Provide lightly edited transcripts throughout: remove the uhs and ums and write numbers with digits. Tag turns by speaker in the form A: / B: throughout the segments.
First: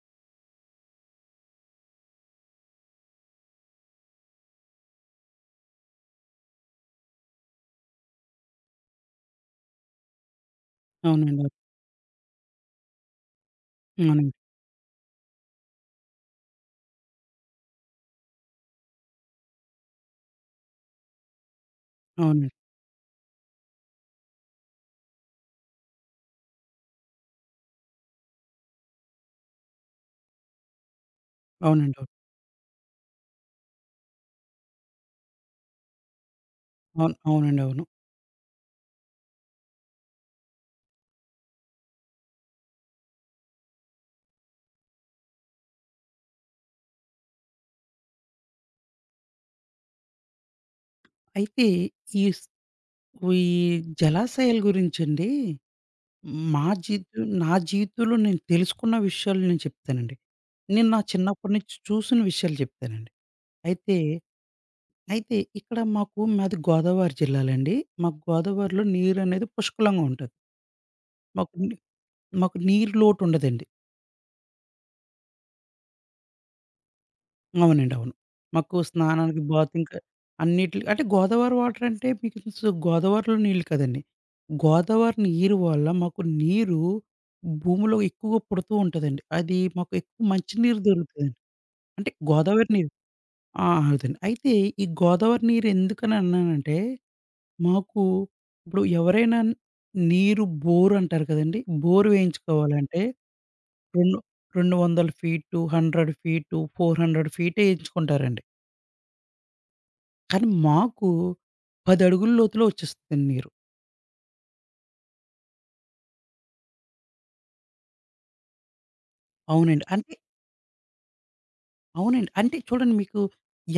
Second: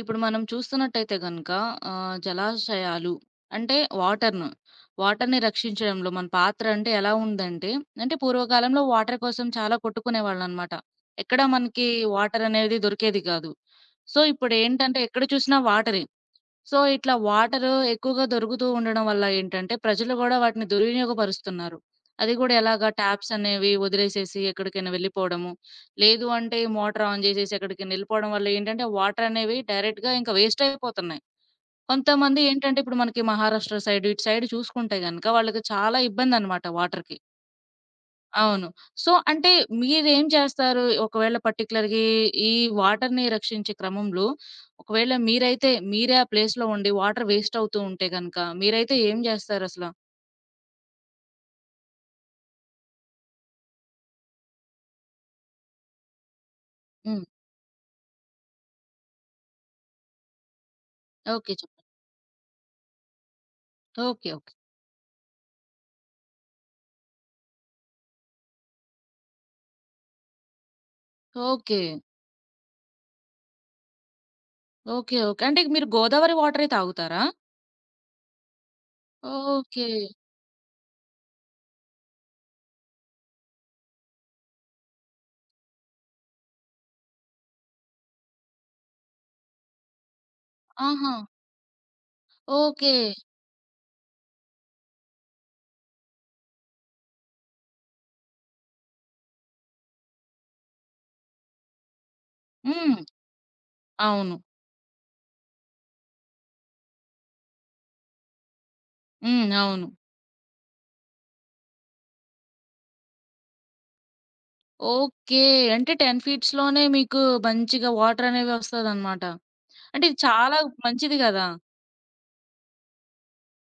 A: ఇప్పుడు మనం చూస్తున్నట్టయితే గనుక జలాశయాలు అంటే వాటర్‌ను, వాటర్‌ని రక్షించడంలో మన పాత్ర అంటే ఎలా ఉందంటే, అంటే పూర్వకాలంలో వాటర్ కోసం చాలా కొట్టుకునేవాళ్ళనమాట.
B: అవునండి.
A: ఎక్కడ
B: అవును.
A: మనకి వాటర్ అనేది దొరికేది కాదు. సో,
B: అవునండి.
A: ఇప్పుడేంటంటే ఎక్కడ చూసినా వాటరే. సో, ఇట్లా వాటరు ఎక్కువగా దొరుకుతూ ఉండడం వల్ల ఏంటంటే, ప్రజలు గూడా వాటిని దుర్వినియోగపరుస్తున్నారు. అది
B: అవునండి.
A: గూడా ఎలాగా ట్యాప్స్ అనేవి వదిలేసేసి ఎక్కడికైనా వెళ్ళిపోవడము, లేదు అంటే మోటర్ ఆన్ జేసేసి ఎక్కడికైనా ఎళ్ళిపోవడం వల్ల ఏంటంటే, వాటర్ అనేవి డైరెక్ట్‌గా ఇంకా వేస్ట్ అయిపోతున్నాయి.
B: అవునండి. అవును.
A: కొంతమంది ఏంటంటే, ఇప్పుడు మనకి మహారాష్ట్ర సైడ్, ఇటు సైడ్ చూసుకుంటే గనక వాళ్ళకి చాలా ఇబ్బందనమాట
B: అవును.
A: వాటర్‌కి.
B: అవునండి. అవును.
A: అవును. సో, అంటే మీరేం చేస్తారు? ఒకవేళ పర్టిక్యులర్‌గా ఈ వాటర్‌ని రక్షించే క్రమంలో ఒకవేళ మీరైతే మీరే ఆ ప్లేస్‌లో ఉండి వాటర్ వేస్ట్ అవుతూ ఉంటే గనక మీరైతే ఏం జేస్తారసల?
B: అయితే ఈ స్ ఈ జలాశయాల గురించండి మా జీవితం
A: హ్మ్.
B: నా జీవితంలో నేను తెలుసుకున్న విషయాలు నేను చెప్తానండి. నేను నా
A: ఓకే.
B: చిన్నప్పటి నుంచి
A: చెప్పండి.
B: చూసిన విషయాలు చెప్తానండి. అయితే,
A: ఓకే. ఓకే.
B: అయితే ఇక్కడ మాకు మాది గోదావరి జిల్లాలండి. మాకు గోదావరిలో నీరనేది పుష్కలంగా ఉంటది. మాకు ని
A: ఓకే.
B: మాకు నీరు లోటుండదండి.
A: ఓకే. ఓకే. అంటే మీరు గోదావరి వాటరే తాగుతారా?
B: అవునండి. అవును. మాకు స్నానానికి,
A: ఓకే.
B: బాతింగ్‌కి అన్నిట్లికి అంటే గోదావరి వాటర్ అంటే మీకు తెలుసు గోదావరిలో నీళ్ళు కదండీ. గోదావరి నీరు వల్ల మాకు నీరు భూమిలో ఎక్కువగా పుడుతూ ఉంటదండి. అది మాకు ఎక్కువ మంచి నీరు
A: ఆహా!
B: దొరుకుతదండి. అంటే గోదావరి నీరు.
A: ఓకే.
B: ఆ! అదండి. అయితే ఈ గోదావరి నీరు ఎందుకని అన్నానంటే మాకు ఇప్పుడు ఎవరైనా నీరు బోర్ అంటారు కదండీ. బోర్
A: హ్మ్.
B: వేయించుకోవాలంటే
A: అవును.
B: రెండు 200 ఫీటు, 100 ఫీటు, 400 ఫీటే ఏయించుకుంటారండి.
A: హ్మ్. అవును.
B: కానీ మాకు 10 అడుగుల లోతులో వచ్చేస్తదండి నీరు.
A: ఓకే. అంటే 10 ఫీట్స్‌లోనే మీకు మంచిగా వాటర్ అనేవి వస్తదనమాట.
B: అవునండి.
A: అంటే
B: అంటే
A: ఇది చాలా మంచిది గదా!
B: అవునండి. అంటే చూడండి మీకు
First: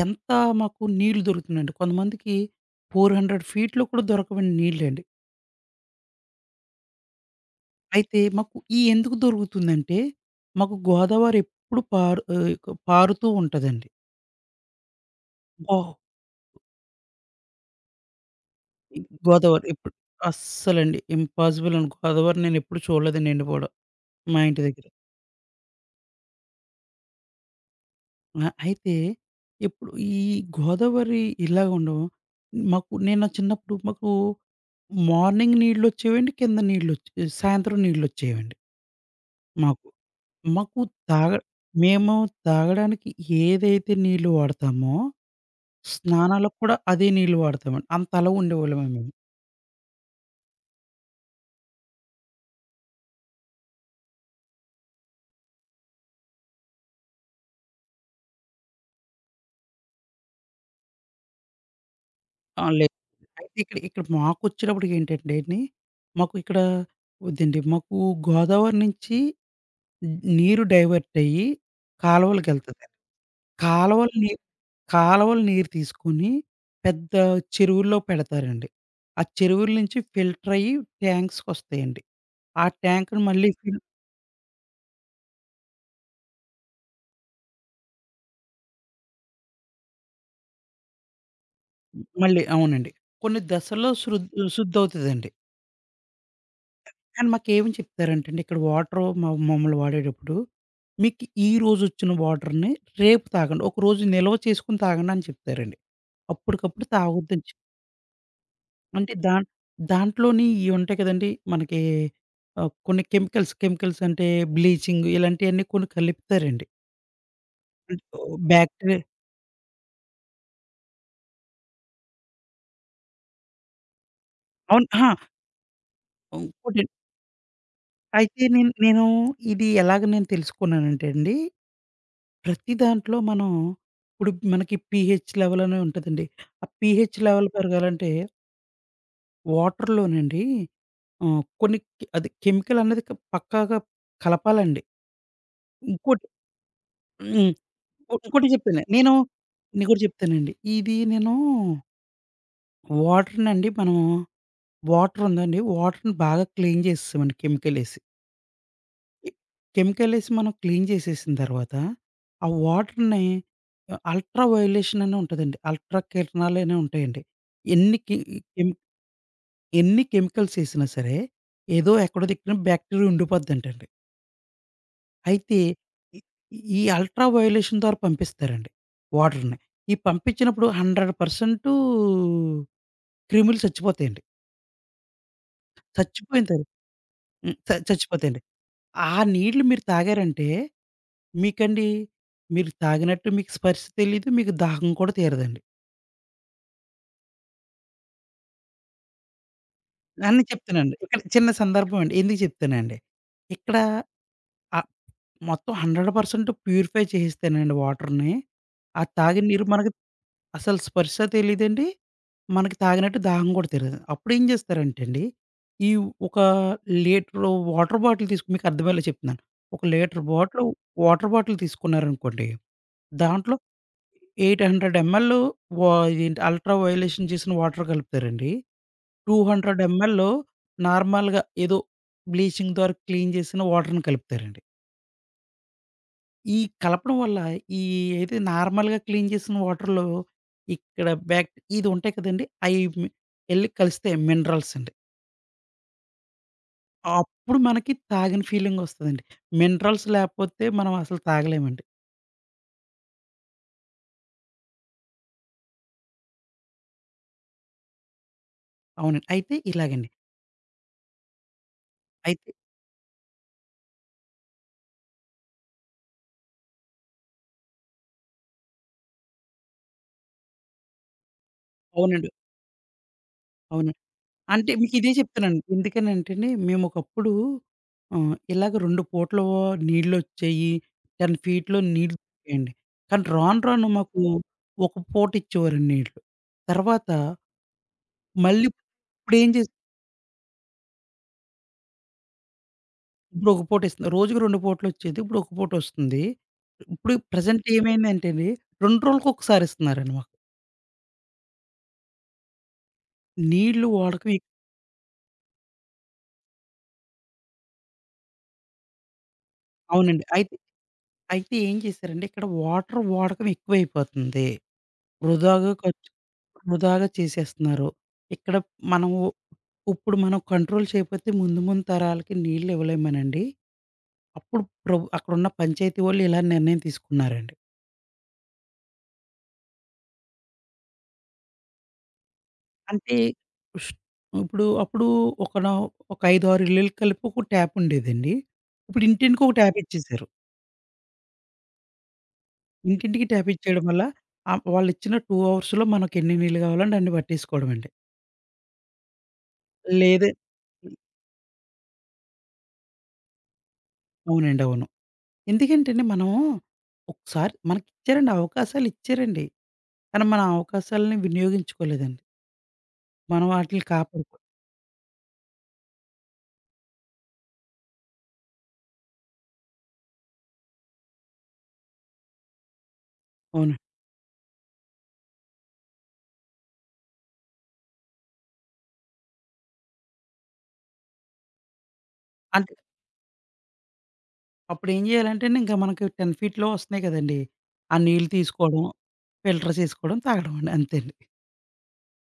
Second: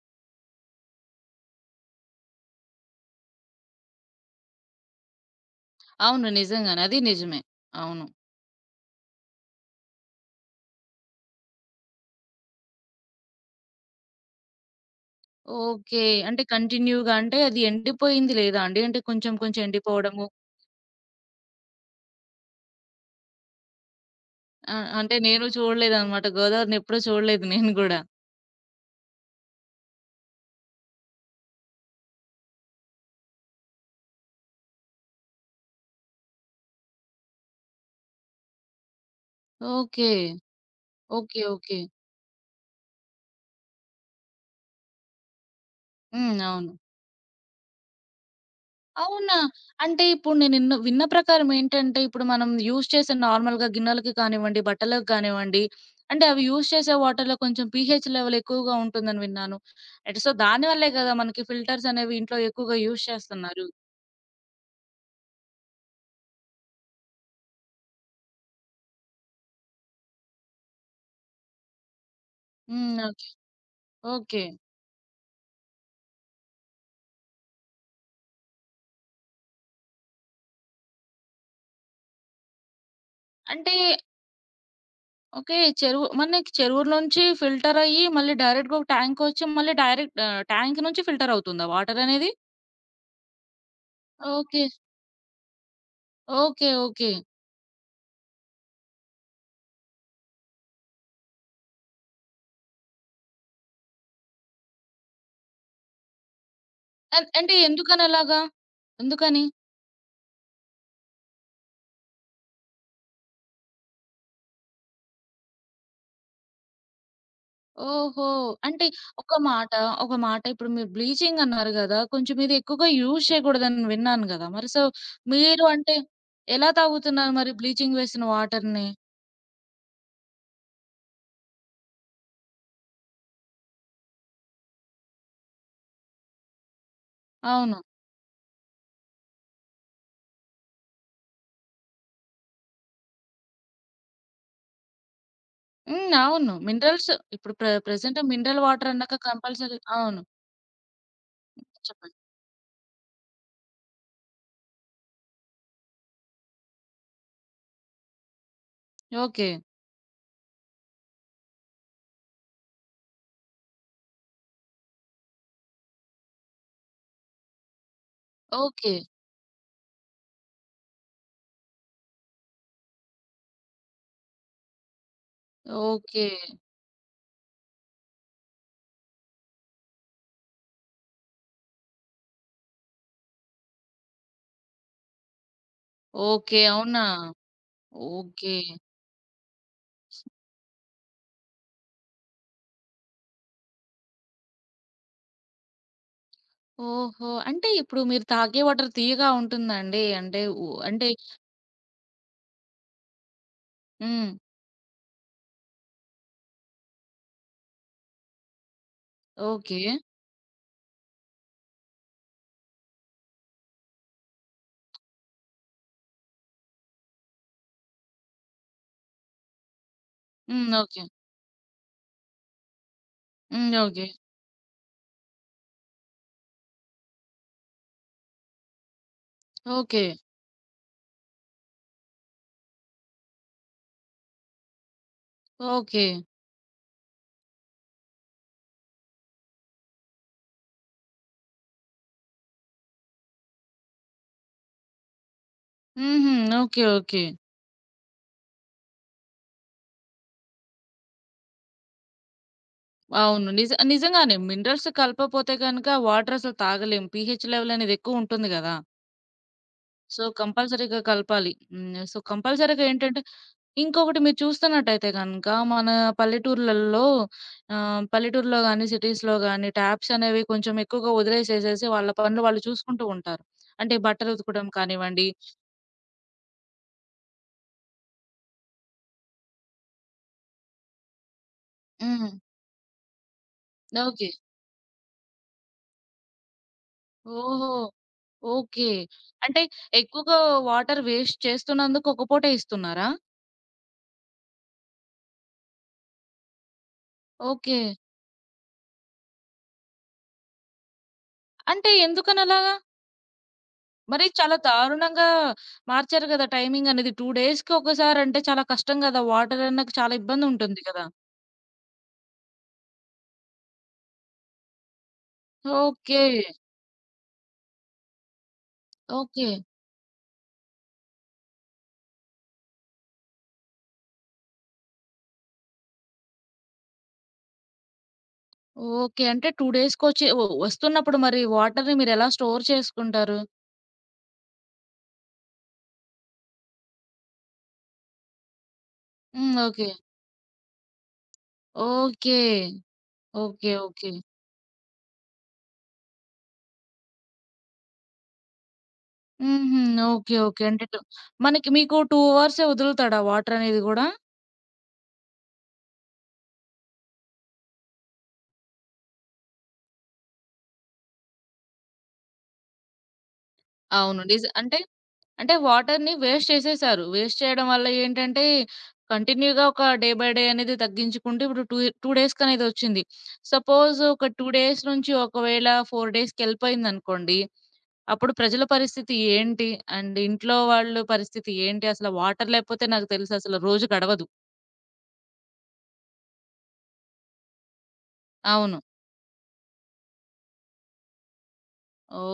B: ఎంత మాకు నీళ్లు దొరుకుతుందండి. కొంతమందికి 400 ఫీట్‌లో కూడా దొరకవండి నీళ్ళండి.
A: అవును. నిజంగానే. అది నిజమే. అవును.
B: అయితే మాకు ఈ ఎందుకు దొరుకుతుందంటే, మాకు గోదావరి ఎప్పుడు పారుతూ ఉంటదండి. బా
A: ఓకే. అంటే కంటిన్యూ‌గా అంటే అది ఎండిపోయింది లేదా అండి? అంటే కొంచెం కొంచెం
B: గోదావరి ఎప్పుడు
A: ఎండిపోవడము.
B: అస్సలండి ఇంపాసిబుల్ అండి. గోదావరి నేనెప్పుడు చూడలేదండి ఎండిపోవడం మా ఇంటి
A: ఆ!
B: దగ్గర.
A: అంటే నేను చూడలేదనమాట. గోదావరిని ఎప్పుడూ చూడలేదు నేను గూడా.
B: ఆ! అయితే ఇప్పుడు ఈ గోదావరి ఇలా ఉండవు. నేను నా చిన్నప్పుడు మాకు మార్నింగ్ నీళ్ళొచ్చేవండి. కింద నీళ్ళొచ్చే సాయంత్రం నీళ్ళొచ్చేవండి మాకు.
A: ఓకే.
B: మాకు తాగ
A: ఓకే. ఓకే.
B: మేము తాగడానికి ఏదైతే నీళ్ళు వాడతామో,
A: హ్మ్.
B: స్నానాలకు
A: అవును.
B: కూడా అదే నీళ్ళు వాడతామండి. అంతలా ఉండేవాళ్ళమే మేము.
A: అవునా? అంటే ఇప్పుడు నేను విన్న ప్రకారం ఏంటంటే, ఇప్పుడు మనం యూజ్ చేసే నార్మల్‌గా గిన్నెలకి కానివ్వండి, బట్టలకు కానివ్వండి, అంటే అవి యూజ్ చేసే వాటర్‌లో కొంచెం పీహెచ్ లెవెల్ ఎక్కువగా ఉంటుందని విన్నాను. అంటే సో, దానివల్లే గదా! మనకి ఫిల్టర్స్ అనేవి ఇంట్లో
B: ఆ!
A: ఎక్కువగా
B: లేదు.
A: యూజ్
B: అయితే
A: చేస్తున్నారు.
B: ఇక్కడ ఇక్కడ మాకొచ్చేటప్పటికి ఏంటంటే అండి, మాకు ఇక్కడ వద్దండి. మాకు గోదావరి నుంచి నీరు డైవర్ట్ అయ్యి కాలువలకెళ్తది.
A: హ్మ్.
B: కాలువల నీరు
A: ఓకే.
B: కాలువల నీరు తీసుకొని పెద్ద చెరువుల్లో పెడతారండి. ఆ చెరువుల నుంచి ఫిల్టర్ అయ్యి ట్యాంక్స్‌కొస్తాయండి. ఆ ట్యాంక్‌ని మళ్ళీ
A: అంటే
B: ఫిల్
A: ఓకే. చెరువు మనకి చెరువులోంచి ఫిల్టర్ అయ్యి మళ్ళీ డైరెక్ట్‌గా ఒక ట్యాంకొచ్చి మళ్ళీ డైరెక్ట్ ట్యాంక్ నుంచి ఫిల్టర్ అవుతుందా వాటర్ అనేది?
B: మళ్ళీ అవునండి. కొన్ని దశల్లో శృద్
A: ఓకే.
B: శుద్ధవుతదండి.
A: ఓకే. ఓకే.
B: కానీ మాకేమి చెప్తారంటే అండి, ఇక్కడ వాటరు మమ్మల్ని వాడేటప్పుడు మీకు ఈ రోజొచ్చిన వాటర్‌ని రేపు తాగండి. ఒకరోజు నిల్వ చేసుకొని తాగండి అని చెప్తారండి. అప్పటికప్పుడు తాగొద్దని
A: అంటే
B: చెప్
A: ఎందుకని అలాగా?
B: అంటే దా
A: ఎందుకని?
B: దాంట్లోని ఇవి ఉంటాయి కదండీ! మనకి కొన్ని కెమికల్స్, కెమికల్స్ అంటే బ్లీచింగ్ ఇలాంటియన్నీ కొన్ని కలుపుతారండి. అంటే
A: ఓహో! అంటే
B: బ్యాక్టీరియా
A: ఒక మాట, ఒక మాట ఇప్పుడు మీరు బ్లీచింగ్ అన్నారు గదా! కొంచెం ఇది ఎక్కువగా యూజ్ చేయకూడదని విన్నాను గదా! మరి సో,
B: అవును. అహా!
A: మీరు అంటే ఎలా
B: ఇంకోటి
A: తాగుతున్నారు మరి బ్లీచింగ్ వేసిన
B: అయితే నేను
A: వాటర్‌ని?
B: నేను ఇది ఎలాగ నేను తెలుసుకున్నానంటే అండి, ప్రతి దాంట్లో మనం ఇప్పుడు మనకి పీహెచ్ లెవెల్ అనే ఉంటదండి. ఆ పీహెచ్ లెవెల్
A: అవును.
B: పెరగాలంటే వాటర్‌లోనండి కొన్ని కె- అది కెమికల్ అనేది పక్కాగా కలపాలండి.
A: హ్మ్.
B: ఇంకోటి
A: అవును. మినరల్స్
B: హ్మ్.
A: ఇప్పుడు ప్రెజెంట్
B: ఇంకోటి
A: మినరల్
B: చెప్తాను.
A: వాటర్
B: నేను
A: అన్నాక కంపల్సరీ
B: ఇంకోటి
A: అవును.
B: చెప్తానండి. ఇది నేను
A: చెప్పండి.
B: వాటర్‌నండి మనం వాటర్ ఉందండి. వాటర్‌ని బాగా క్లీన్ చేసేసామండి కెమికలేసి.
A: ఓకే.
B: కెమికలేసి మనం క్లీన్ చేసేసిన తర్వాత, ఆ వాటర్‌ని అల్ట్రా వయోలేషన్ అని ఉంటదండి. అల్ట్రా కిరణాలు అని ఉంటాయండి. ఎన్ని కె కెమ్
A: ఓకే.
B: ఎన్ని కెమికల్స్ ఏసినా సరే, ఏదో ఎక్కడో దిక్కున బ్యాక్టీరియా ఉండిపోద్దంటండి. అయితే ఈ
A: ఓకే.
B: ఈ అల్ట్రా వయోలేషన్ ద్వారా పంపిస్తారండి వాటర్‌ని. ఈ పంపించినప్పుడు 100% క్రిములు చచ్చిపోతాయండి. చచ్చిపోయిన
A: ఓకే.
B: తరు
A: అవునా?
B: హ్మ్. చచ్చిపోతాయండి.
A: ఓకే.
B: ఆ నీళ్లు మీరు తాగారంటే మీకండి మీరు తాగినట్టు మీకు స్పర్శ తెలీదు. మీకు దాహం కూడా తీరదండి.
A: ఓహో! అంటే ఇప్పుడు మీరు తాగే వాటర్ తియ్యగా ఉంటుందా అండి? అంటే
B: అని
A: ఉ
B: చెప్తానండి.
A: అంటే
B: ఇక్కడ చిన్న సందర్భం అండి. ఎందుకు చెప్తానండి. ఇక్కడ
A: హ్మ్.
B: ఆహ్, మొత్తం 100% ప్యూరిఫై చేసేస్తానండి వాటర్‌ని. ఆ తాగిన నీరు
A: ఓకే.
B: మనకు అసలు స్పర్శ తెలీదండి. మనకి తాగినట్టు దాహం కూడా తీరదు. అప్పుడేం చేస్తారంటే అండి, ఈ ఒక లీటరు వాటర్ బాటిల్ తీసుకొని మీకు అర్థమయ్యేలా చెప్తున్నాను. ఒక లీటర్ బాటిల్
A: హ్మ్. ఓకే.
B: వాటర్ బాటిల్ తీసుకున్నారనుకోండి, దాంట్లో
A: హ్మ్. ఓకే.
B: 800 ఎంఎల్ ఇదేంటి అల్ట్రా వయలేషన్ చేసిన వాటర్ కలుపుతారండి. 200
A: ఓకే.
B: ఎంఎల్ నార్మల్‌గా ఏదో బ్లీచింగ్ ద్వారా క్లీన్ చేసిన వాటర్‌ని కలుపుతారండి.
A: ఓకే.
B: ఈ కలపడం వల్ల ఈ ఏది నార్మల్‌గా క్లీన్ చేసిన వాటర్‌లో ఇక్కడ బ్యాక్ ఇది ఉంటాయి కదండీ! అయి మి ఎళ్లి కలిస్తాయి మినరల్స్ అండి.
A: హుహు. ఓకే. ఓకే.
B: అప్పుడు మనకి తాగిన ఫీలింగ్ వస్తదండి. మినరల్స్ లేకపోతే మనం అసలు తాగలేమండి.
A: అవును. నిజంగానే మినరల్స్ కలపపోతే గనుక వాటర్ అసలు తాగలేం. పీహెచ్ లెవెల్ అనేది ఎక్కువ ఉంటుంది గదా!
B: అవునండి. అయితే ఇలాగండి.
A: సో, కంపల్సరీగా కలపాలి. హ్మ్. సో,
B: అయితే
A: కంపల్సరీగా ఏంటంటే ఇంకొకటి మీరు చూస్తున్నట్టయితే గనక మన పల్లెటూర్లల్లో పల్లెటూరులో గాని, సిటీస్‌లో గాని ట్యాప్స్ అనేవి కొంచెం ఎక్కువగా వదిలేసేసేసి వాళ్ళ
B: అవునండి.
A: పనులు వాళ్ళు చూసుకుంటూ ఉంటారు.
B: అవును.
A: అంటే బట్టలు ఉతకడం
B: అంటే మీకు ఇదే
A: కానివ్వండి.
B: చెప్తున్నాను. ఎందుకనంటేండి మేము ఒకప్పుడు ఇలాగ 2 పూటలు నీళ్లొచ్చేయి. 10 ఫీట్‌లో నీళ్లు
A: హ్మ్.
B: దొరికాయండి. కానీ రాను రాను మాకు
A: ఓకే.
B: ఒక పూట ఇచ్చేవారండి నీళ్లు. తర్వాత
A: ఓహో!
B: మళ్ళీ
A: ఓకే.
B: ఇప్పుడేం
A: అంటే
B: చేసి
A: ఎక్కువగా వాటర్ వేస్ట్ చేస్తున్నందుకు ఒక పూటే ఇస్తున్నారా?
B: ఇప్పుడు ఒక పూటేస్తుంది. రోజుకి 2 పూటలొచ్చేది. ఇప్పుడు ఒక పూటొస్తుంది. ఇప్పుడు ప్రెజెంట్
A: ఓకే.
B: ఏమైందంటేండి 2 రోజులకొకసారి ఇస్తున్నారండి మాకు.
A: అంటే ఎందుకనలాగా?
B: నీళ్లు
A: మరి
B: వాడకం ఎక్
A: చాలా దారుణంగా మార్చారు గదా! టైమింగ్ అనేది. 2 డేస్‌కి ఒకసారి అంటే చాలా కష్టం గదా! వాటర్ అన్నాక చాలా
B: అవునండి. అయితే
A: ఇబ్బందుంటుంది కదా!
B: అయితే ఏం చేశారంటే ఇక్కడ వాటర్ వాడకం ఎక్కువైపోతుంది. వృధాగా ఖర్చు
A: ఓకే.
B: వృధాగా చేసేస్తున్నారు. ఇక్కడ మనం
A: ఓకే.
B: ఇప్పుడు మనం కంట్రోల్ చేయకపోతే ముందు ముందు తరాలకి నీళ్లు ఇవ్వలేమనండి. అప్పుడు అక్కడున్న పంచాయతీ వాళ్ళు ఇలా నిర్ణయం తీసుకున్నారండి.
A: ఓకే. అంటే 2 డేస్‌కొచ్చి వస్తున్నప్పుడు మరి వాటర్‌ని మీరెలా స్టోర్
B: అంటే
A: చేసుకుంటారు?
B: ఉష్ అప్పుడు ఒక నా ఒక 5, 6 ఇల్లులు కలిపి ఒక ట్యాప్ ఉండేదండి. ఇప్పుడు ఇంటింటికి
A: హ్మ్.
B: ఒక ట్యాప్
A: ఓకే.
B: ఇచ్చేసారు.
A: ఓకే.
B: ఇంటింటికి ట్యాప్
A: ఓకే.
B: ఇచ్చేయడం వల్ల
A: ఓకే.
B: వాళ్ళు ఇచ్చిన 2 అవర్స్‌లో మనకు ఎన్ని నీళ్ళు కావాలంటే అన్ని పట్టేసుకోవడమండి.
A: హుహు.
B: లేదే
A: ఓకే. ఓకే. అంటే టు మనకి మీకు 2 అవర్సే వదులుతాడా వాటరనేది గూడా?
B: అవునండి. అవును. ఎందుకంటేండి మనం ఒకసారి మనకి ఇచ్చారండి అవకాశాలు ఇచ్చారండి. కానీ మన అవకాశాలని వినియోగించుకోలేదండి. మనం వాటిల్ని
A: అవును.
B: కాపాడుకో
A: నిజ అంటే అంటే వాటర్‌ని వేస్ట్ చేసేశారు. వేస్ట్ చేయడం వల్ల ఏంటంటే, కంటిన్యూగా ఒక డే బై డే అనేది తగ్గించుకుంటూ ఇప్పుడు టూ టూ డేస్‌కనేది ఒచ్చింది.
B: అవును.
A: సపోజ్ ఒక 2 డేస్ నుంచి ఒకవేళ 4 డేస్‌కెళ్ళిపోయిందనుకోండి, అప్పుడు ప్రజల పరిస్థితి ఏంటి? అండ్ ఇంట్లో వాళ్ళు పరిస్థితి ఏంటి? అసలు వాటర్
B: అంటే
A: లేకపోతే నాకు తెలుససలు రోజు గడవదు.
B: అప్పుడు ఏం చేయాలంటే అండి ఇంకా మనకి 10 ఫీట్‌లో వస్తున్నాయి కదండీ! ఆ నీళ్ళు
A: అవును.
B: తీసుకోవడం ఫిల్టర్ చేసుకోవడం, తాగడం అండి. అంతే అండి.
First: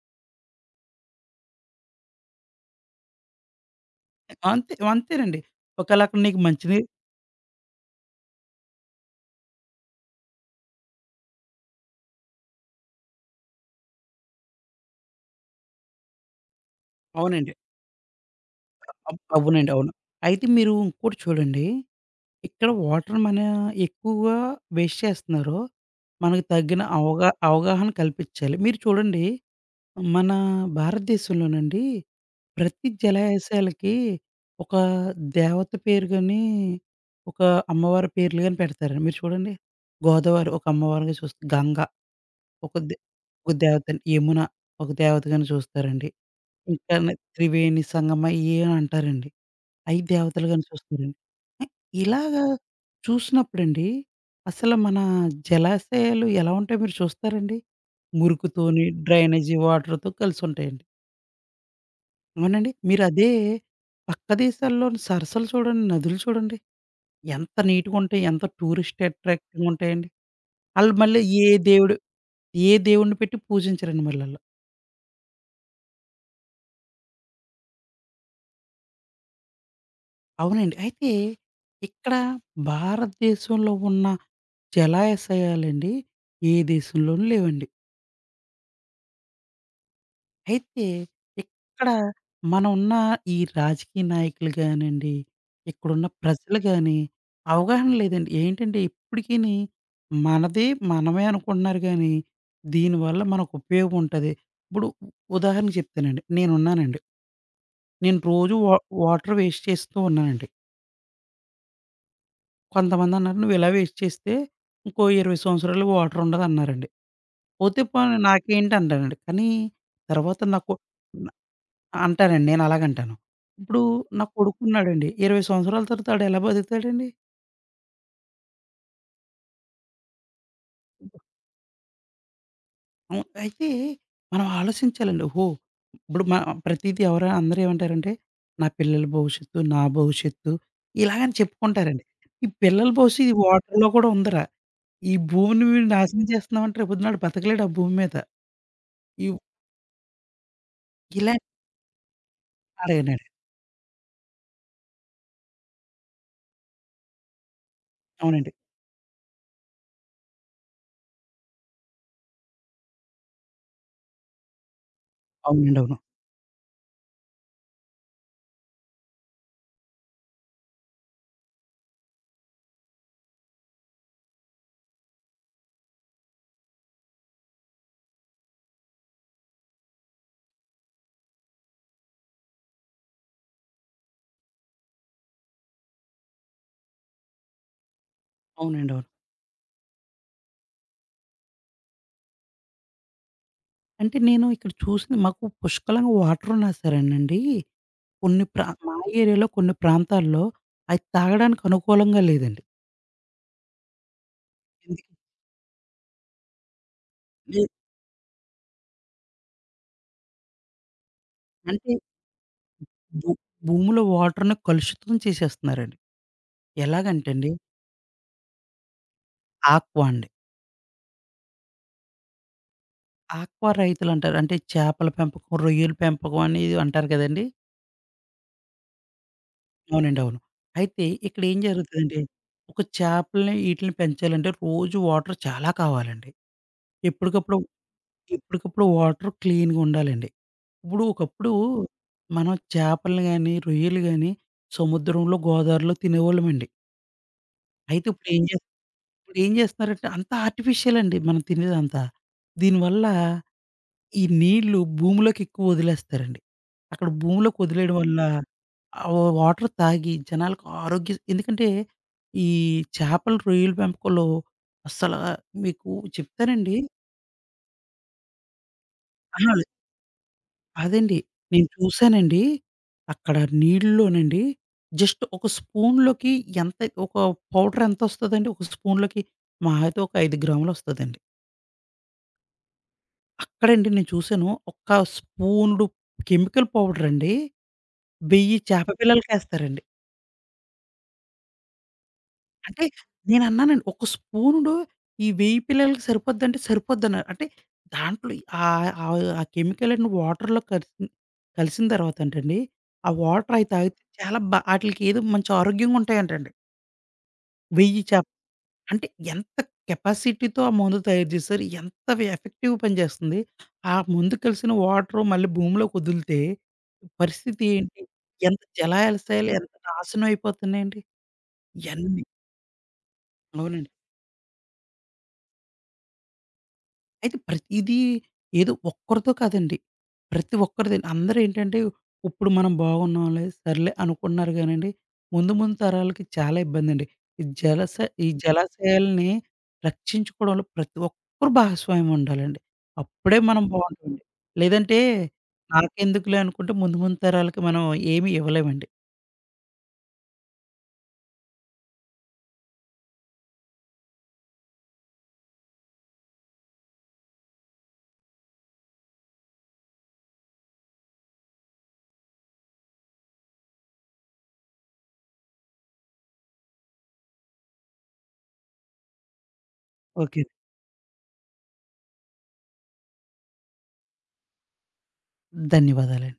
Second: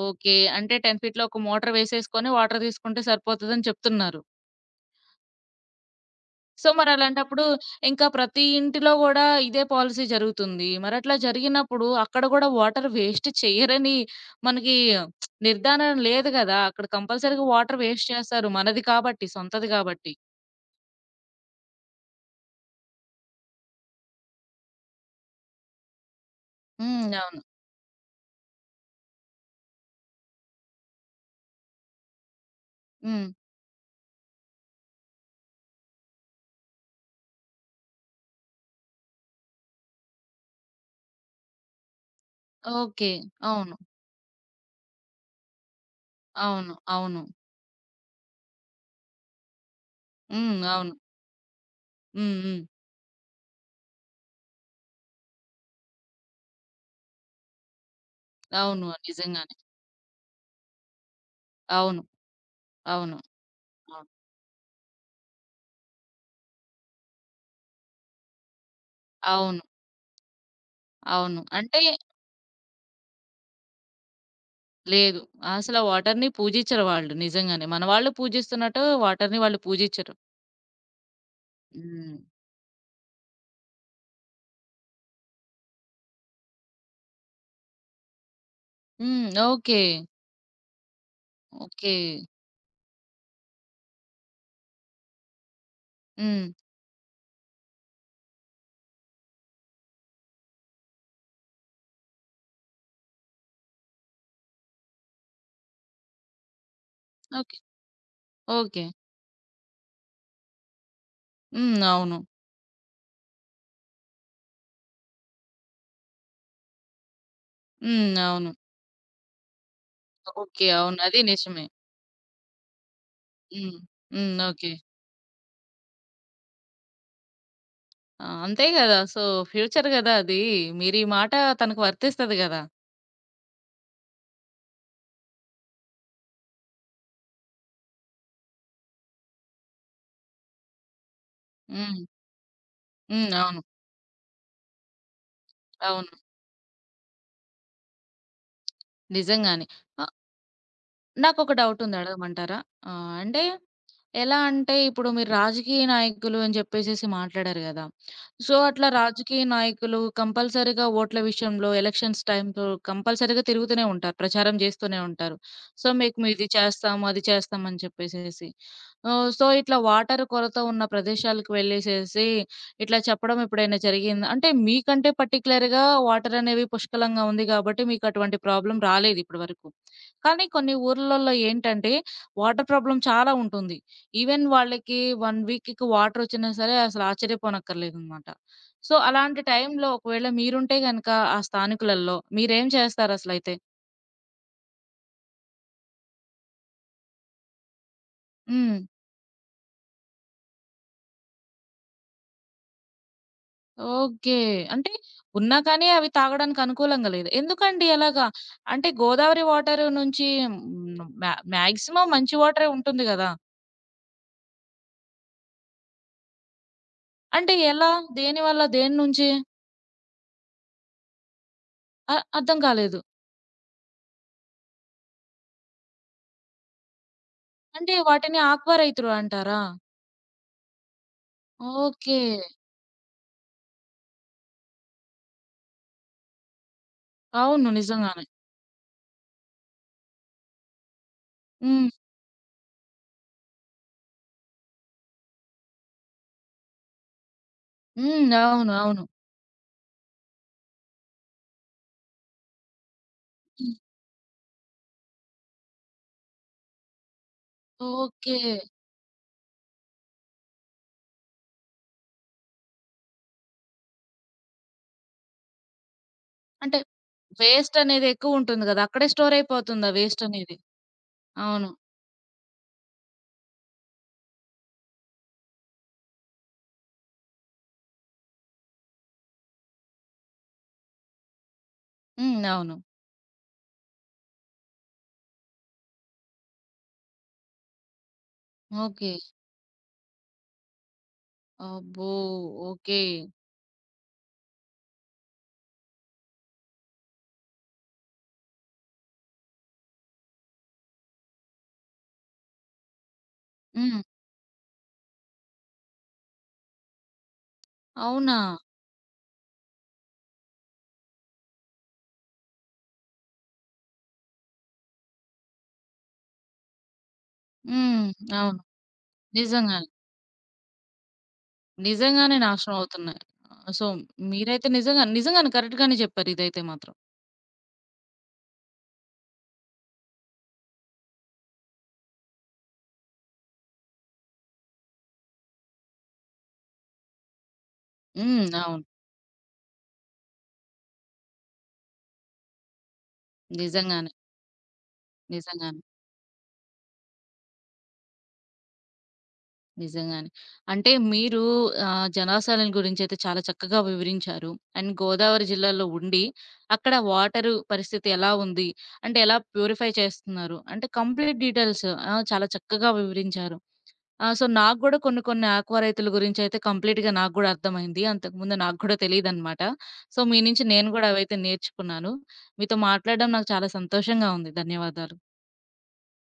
A: ఓకే. అంటే 10 ఫీట్‌లో ఒక మోటర్ వేసేసుకొని వాటర్ తీసుకుంటే సరిపోతదని చెప్తున్నారు.
B: అంతేనండి. ఒకేళ అక్కడ నీకు
A: సో,
B: మంచినీరు
A: మరలాంటప్పుడు ఇంకా ప్రతి ఇంటిలో గూడా ఇదే పాలిసీ జరుగుతుంది. మరట్లా జరిగినప్పుడు అక్కడ గూడా వాటర్ వేస్ట్ చెయ్యరని మనకి నిర్ధారణ లేదు గదా! అక్కడ కంపల్సరీగా
B: అవునండి.
A: వాటర్ వేస్ట్ చేస్తారు. మనది కాబట్టి, సొంతది
B: అవునండి. అవును.
A: కాబట్టి.
B: అయితే మీరు ఇంకోటి చూడండి. ఇక్కడ వాటర్ మన ఎక్కువగా వేస్ట్ చేస్తున్నారో, మనకు తగ్గిన
A: హ్మ్. అవును.
B: అవగాహన కల్పించాలి. మీరు చూడండి మన భారతదేశంలోనండి ప్రతి
A: హ్మ్.
B: జలాశయాలకి ఒక దేవత పేరు గాని, ఒక అమ్మవారి పేర్లు గాని పెడతారండి. మీరు చూడండి గోదావరి ఒక అమ్మవారిగా చూస్ గంగ ఒక దె
A: ఓకే.
B: ఒక
A: అవును.
B: దేవతని యమున ఒక దేవతగానే చూస్తారండి.
A: అవును.
B: ఇంకాను
A: అవును.
B: త్రివేణి సంగమ ఇయేవో అంటారండి. అయి
A: హ్మ్.
B: దేవతలుగానే
A: అవును.
B: చూస్తారండి. ఆహ్,
A: హ్మ్.
B: ఇలాగా
A: హ్మ్.
B: చూసినప్పుడండి అసలు మన జలాశయాలు ఎలా ఉంటాయో మీరు చూస్తారండి? మురుకుతోని,
A: అవును. నిజంగానే.
B: డ్రైనేజీ వాటర్‌తో కలిసి ఉంటాయండి.
A: అవును.
B: అవునండి. మీరు
A: అవును.
B: అదే
A: అవును.
B: పక్క దేశాల్లోని సరస్సులు చూడండి, నదులు చూడండి. ఎంత నీట్‌గా ఉంటాయి. ఎంత టూరిస్ట్
A: అవును.
B: అట్రాక్టివ్‌గా ఉంటాయండి. ఆళ్ళు మళ్ళీ
A: అవును.
B: ఏ
A: అంటే
B: దేవుడు ఏ దేవుడిని పెట్టి పూజించరండి మళ్ళాళ్ళు.
A: లేదు. అసల వాటర్‌ని పూజిచ్చరు వాళ్ళు నిజంగానే. మన వాళ్ళు పూజిస్తున్నట్టు వాటర్‌ని వాళ్ళు పూజిచ్చరు.
B: అవునండి. అయితే ఇక్కడ
A: హ్మ్.
B: భారతదేశంలో ఉన్న జలాశయాలండి ఏ దేశంలోనూ లేవండి.
A: హ్మ్. ఓకే.
B: అయితే ఇక్కడ
A: ఓకే.
B: మనవున్న ఈ రాజకీయ నాయకులు గానండి, ఇక్కడున్న
A: హ్మ్.
B: ప్రజలు గాని అవగాహన లేదండి. ఏంటంటే ఇప్పటికిని మనది మనమే అనుకుంటున్నారు గానీ, దీనివల్ల మనకు ఉపయోగం ఉంటది. ఇప్పుడు ఉదాహరణకు చెప్తానండి. నేనున్నానండి.
A: ఓకే.
B: నేను రోజు వా
A: ఓకే.
B: వాటర్ వేస్ట్ చేస్తూ ఉన్నానండి.
A: హ్మ్. అవును.
B: కొంతమందన్నారు, "నువ్విలా వేస్ట్ చేస్తే ఇంకో 20 సంవత్సరాలు వాటరుండదన్నారండి." పోతే
A: హ్మ్.
B: పోనీ
A: అవును.
B: నాకేంటి అంటానండి. కానీ తర్వాత
A: ఓకే.
B: నాకు
A: అవును. అది
B: న
A: నిజమే.
B: అంటానండి. నేనలాగంటాను.
A: హ్మ్.
B: ఇప్పుడు నా
A: హ్మ్. ఓకే.
B: కొడుకున్నాడండి. 20 సంవత్సరాల తర్వాత ఆడెలా బతుకుతాడండి?
A: ఆ! అంతే గదా! సో, ఫ్యూచర్ గదా అది. మీరీ మాట తనకు వర్తిస్తది గదా!
B: అవును. అయితే మనం ఆలోచించాలండి. ఓహో! ఇప్పుడు మ ప్రతీది ఎవరు అందరూ ఏమంటారంటే, "నా పిల్లల భవిష్యత్తు, నా భవిష్యత్తు" ఇలాగని
A: హ్మ్.
B: చెప్పుకుంటారండి. ఈ పిల్లల
A: హ్మ్.
B: భవిష్యత్తు ఈ
A: అవును.
B: వాటర్‌లో కూడా ఉందిరా! ఈ భూమిని మీరు
A: అవును.
B: నాశనం చేస్తున్నామంటే రేపొద్దునాడు బతకలేడు ఆ భూమి మీద. ఈ
A: నిజంగానే. ఆహ్,
B: ఇలా
A: నాకొక డౌటుంది అడగమంటారా?
B: అడిగినాడు.
A: అంటే ఎలా అంటే ఇప్పుడు మీరు రాజకీయ నాయకులు అని చెప్పేసేసి మాట్లాడారు గదా!
B: అవునండి.
A: సో, అట్లా రాజకీయ నాయకులు కంపల్సరీగా ఓట్ల విషయంలో ఎలక్షన్స్ టైమ్‌లో కంపల్సరీగా తిరుగుతూనే ఉంటారు. ప్రచారం జేస్తూనే ఉంటారు.
B: అవునండి.
A: సో,
B: అవును.
A: మీకు మీది చేస్తాం, అది చేస్తాం అని చెప్పేసేసి. ఓహ్! సో, ఇట్లా వాటర్ కొరత ఉన్న ప్రదేశాలకు వెళ్ళేసేసి, ఇట్లా చెప్పడం ఎప్పుడైనా జరిగిందా? అంటే మీకంటే పర్టిక్యులర్‌గా వాటర్ అనేవి పుష్కలంగా ఉంది గాబట్టి, మీకు అటువంటి ప్రాబ్లమ్ రాలేదు ఇప్పటి వరకు. కానీ కొన్ని ఊర్లల్లో ఏంటంటే, వాటర్ ప్రాబ్లమ్ చాలా ఉంటుంది. ఈవెన్ వాళ్ళకి 1 వీక్‌కి వాటర్ వచ్చినా సరే, అసలు ఆశ్చర్యపోనక్కర్లేదనమాట.
B: అవునండి.
A: సో,
B: అవును.
A: అలాంటి టైంలో ఒకవేళ మీరుంటే గనక ఆ స్థానికులల్లో మీరేం చేస్తారసలైతే?
B: అంటే నేను ఇక్కడ చూసింది మాకు పుష్కలంగా వాటరున్నా సరేనండి, కొన్ని ప్రా
A: హ్మ్.
B: మా ఏరియాలో కొన్ని ప్రాంతాల్లో అయి తాగడానికి అనుకూలంగా లేదండి.
A: ఓకే. అంటే
B: ఎందుకు
A: ఉన్నా కానీ అవి తాగడానికి అనుకూలంగా లేదు.
B: లే
A: ఎందుకండి అలాగా? అంటే గోదావరి వాటర్ నుంచి హ్మ్.
B: అంటే
A: మాక్సిమం మంచి వాటరే ఉంటుంది గదా!
B: భూ భూమిలో వాటర్‌ని కలుషితం చేసేస్తున్నారండి. ఎలాగంటేండి
A: అంటే ఎలా? దేనివల్ల? దేని నుంచి?
B: ఆక్వా అండి.
A: అర్థం కాలేదు.
B: ఆక్వా రైతులంటారు. అంటే చేపల పెంపకం, రొయ్యల పెంపకం అనేది అంటారు కదండీ!
A: అంటే వాటిని ఆక్వా రైతులు అంటారా?
B: అవునండి. అవును. అయితే ఇక్కడ ఏం
A: ఓకే.
B: జరుగుతదంటే, ఒక చేపల్ని ఈటిల్ని పెంచాలంటే రోజు వాటర్ చాలా కావాలండి. ఎప్పటికప్పుడు,
A: అవును. నిజంగానే.
B: ఎప్పటికప్పుడు వాటర్ క్లీన్‌గా ఉండాలండి. ఇప్పుడు ఒకప్పుడు
A: హ్మ్.
B: మనం చేపల్ని గాని, రొయ్యలు గాని సముద్రంలో, గోదావరిలో తినేవాళ్ళమండి. అయితే
A: హ్మ్. అవును. అవును.
B: ఇప్పుడు ఏం చేస్తున్నారంటే అంతా ఆర్టిఫిషియల్ అండి మనం తినేదంతా. దీనివల్ల
A: హ్మ్.
B: ఈ నీళ్లు భూమిలోకి ఎక్కువ వదిలేస్తారండి. అక్కడ భూమిలోకి వదిలేయడం వల్ల
A: ఓకే.
B: ఆ వాటర్ తాగి జనాలకు ఆరోగ్య ఎందుకంటే ఈ చేపలు, రొయ్యలు పెంపకంలో అస్సల మీకు చెప్తానండి
A: అంటే వేస్ట్ అనేది ఎక్కువుంటుంది గదా! అక్కడే స్టోర్
B: అహా!
A: అయిపోతుంది ఆ వేస్ట్ అనేది.
B: అదండి. నేను
A: అవును.
B: చూసానండి. అక్కడ నీళ్ళలోనండి జస్ట్ ఒక స్పూన్‌లోకి ఎంత ఒక పౌడర్ ఎంతొస్తదండి? ఒక స్పూన్‌లోకి మహా అయితే ఒక 5 గ్రాములొస్తదండి.
A: హ్మ్. అవును.
B: అక్కడండి నేను చూసాను. ఒక్క స్పూనుడు కెమికల్ పౌడరండి 1000 చేప
A: ఓకే.
B: పిల్లలకేస్తారండి.
A: అబ్బో!
B: అంటే
A: ఓకే.
B: నేనన్నానండి. ఒక స్పూనుడు ఈ 1000 పిల్లలకి సరిపోద్దంటే సరిపోద్దన్నారు. అంటే దాంట్లో ఆహ్, ఆహ్, ఆ కెమికల్ అండ్ వాటర్‌లో కలిసి కలిసిన తర్వాత అంటండి, ఆ వాటర్ అయి
A: హ్మ్.
B: తాగితే చాలా బా ఆటిలికి ఏదో మంచి ఆరోగ్యంగా ఉంటాయంటండి. 1000 చేప
A: అవునా?
B: అంటే ఎంత కెపాసిటీతో ఆ మందు తయారు చేశారు. ఎంత వి ఎఫెక్టివ్ పనిచేస్తుంది. ఆ మందు కలిసిన వాటరు మళ్ళీ భూమిలోకి వదిలితే పరిస్థితి ఏంటి?
A: హ్మ్. అవును.
B: ఎంత జలాశయాలు ఎంత
A: నిజంగానే.
B: నాశనం అయిపోతున్నాయండి. ఇయన్నీ.
A: నిజంగానే నాశనం అవుతున్నాయి. సో,
B: అవునండి.
A: మీరైతే నిజంగా నిజంగానే కరెక్ట్‌గానే చెప్పారు ఇదైతే మాత్రం.
B: అయితే ప్రతీదీ ఏదో ఒక్కరితో కాదండి. ప్రతి ఒక్కరిది అందరూ ఏంటంటే ఇప్పుడు మనం బాగున్నాంలే, సర్లే అనుకుంటున్నారు గానండి, ముందు ముందు తరాలకి చాలా ఇబ్బందండి. ఈ జలస ఈ
A: హ్మ్. అవును.
B: జలాశయాల్ని రక్షించుకోవడంలో ప్రతి ఒక్కరు భాగస్వామ్యం ఉండాలండి. అప్పుడే మనం
A: నిజంగానే.
B: బావుంటామండి. లేదంటే
A: నిజంగానే.
B: నాకెందుకులే అనుకుంటే ముందు ముందు తరాలకి మనం ఏమి ఇవ్వలేమండి.
A: నిజంగానే. అంటే మీరు జనాశాలను గురించైతే చాలా చక్కగా వివరించారు. అండ్ గోదావరి జిల్లాలో ఉండి, అక్కడ వాటరు పరిస్థితి ఎలా ఉంది? అంటే ఎలా ప్యూరిఫై చేస్తున్నారు? అంటే కంప్లీట్ డీటెయిల్స్. ఆ! చాలా చక్కగా వివరించారు. ఆ! సో, నాకు గూడా కొన్ని కొన్ని ఆక్వా రైతుల గురించయితే కంప్లీట్‌గా నాకు గూడా అర్థమైంది. అంతకుముందు నాకు కూడా తెలీదనమాట. సో, మీ
B: ఓకే.
A: నుంచి నేను గూడా అవైతే నేర్చుకున్నాను. మీతో మాట్లాడడం నాకు చాలా సంతోషంగా ఉంది. ధన్యవాదాలు.
B: ధన్యవాదాలండి.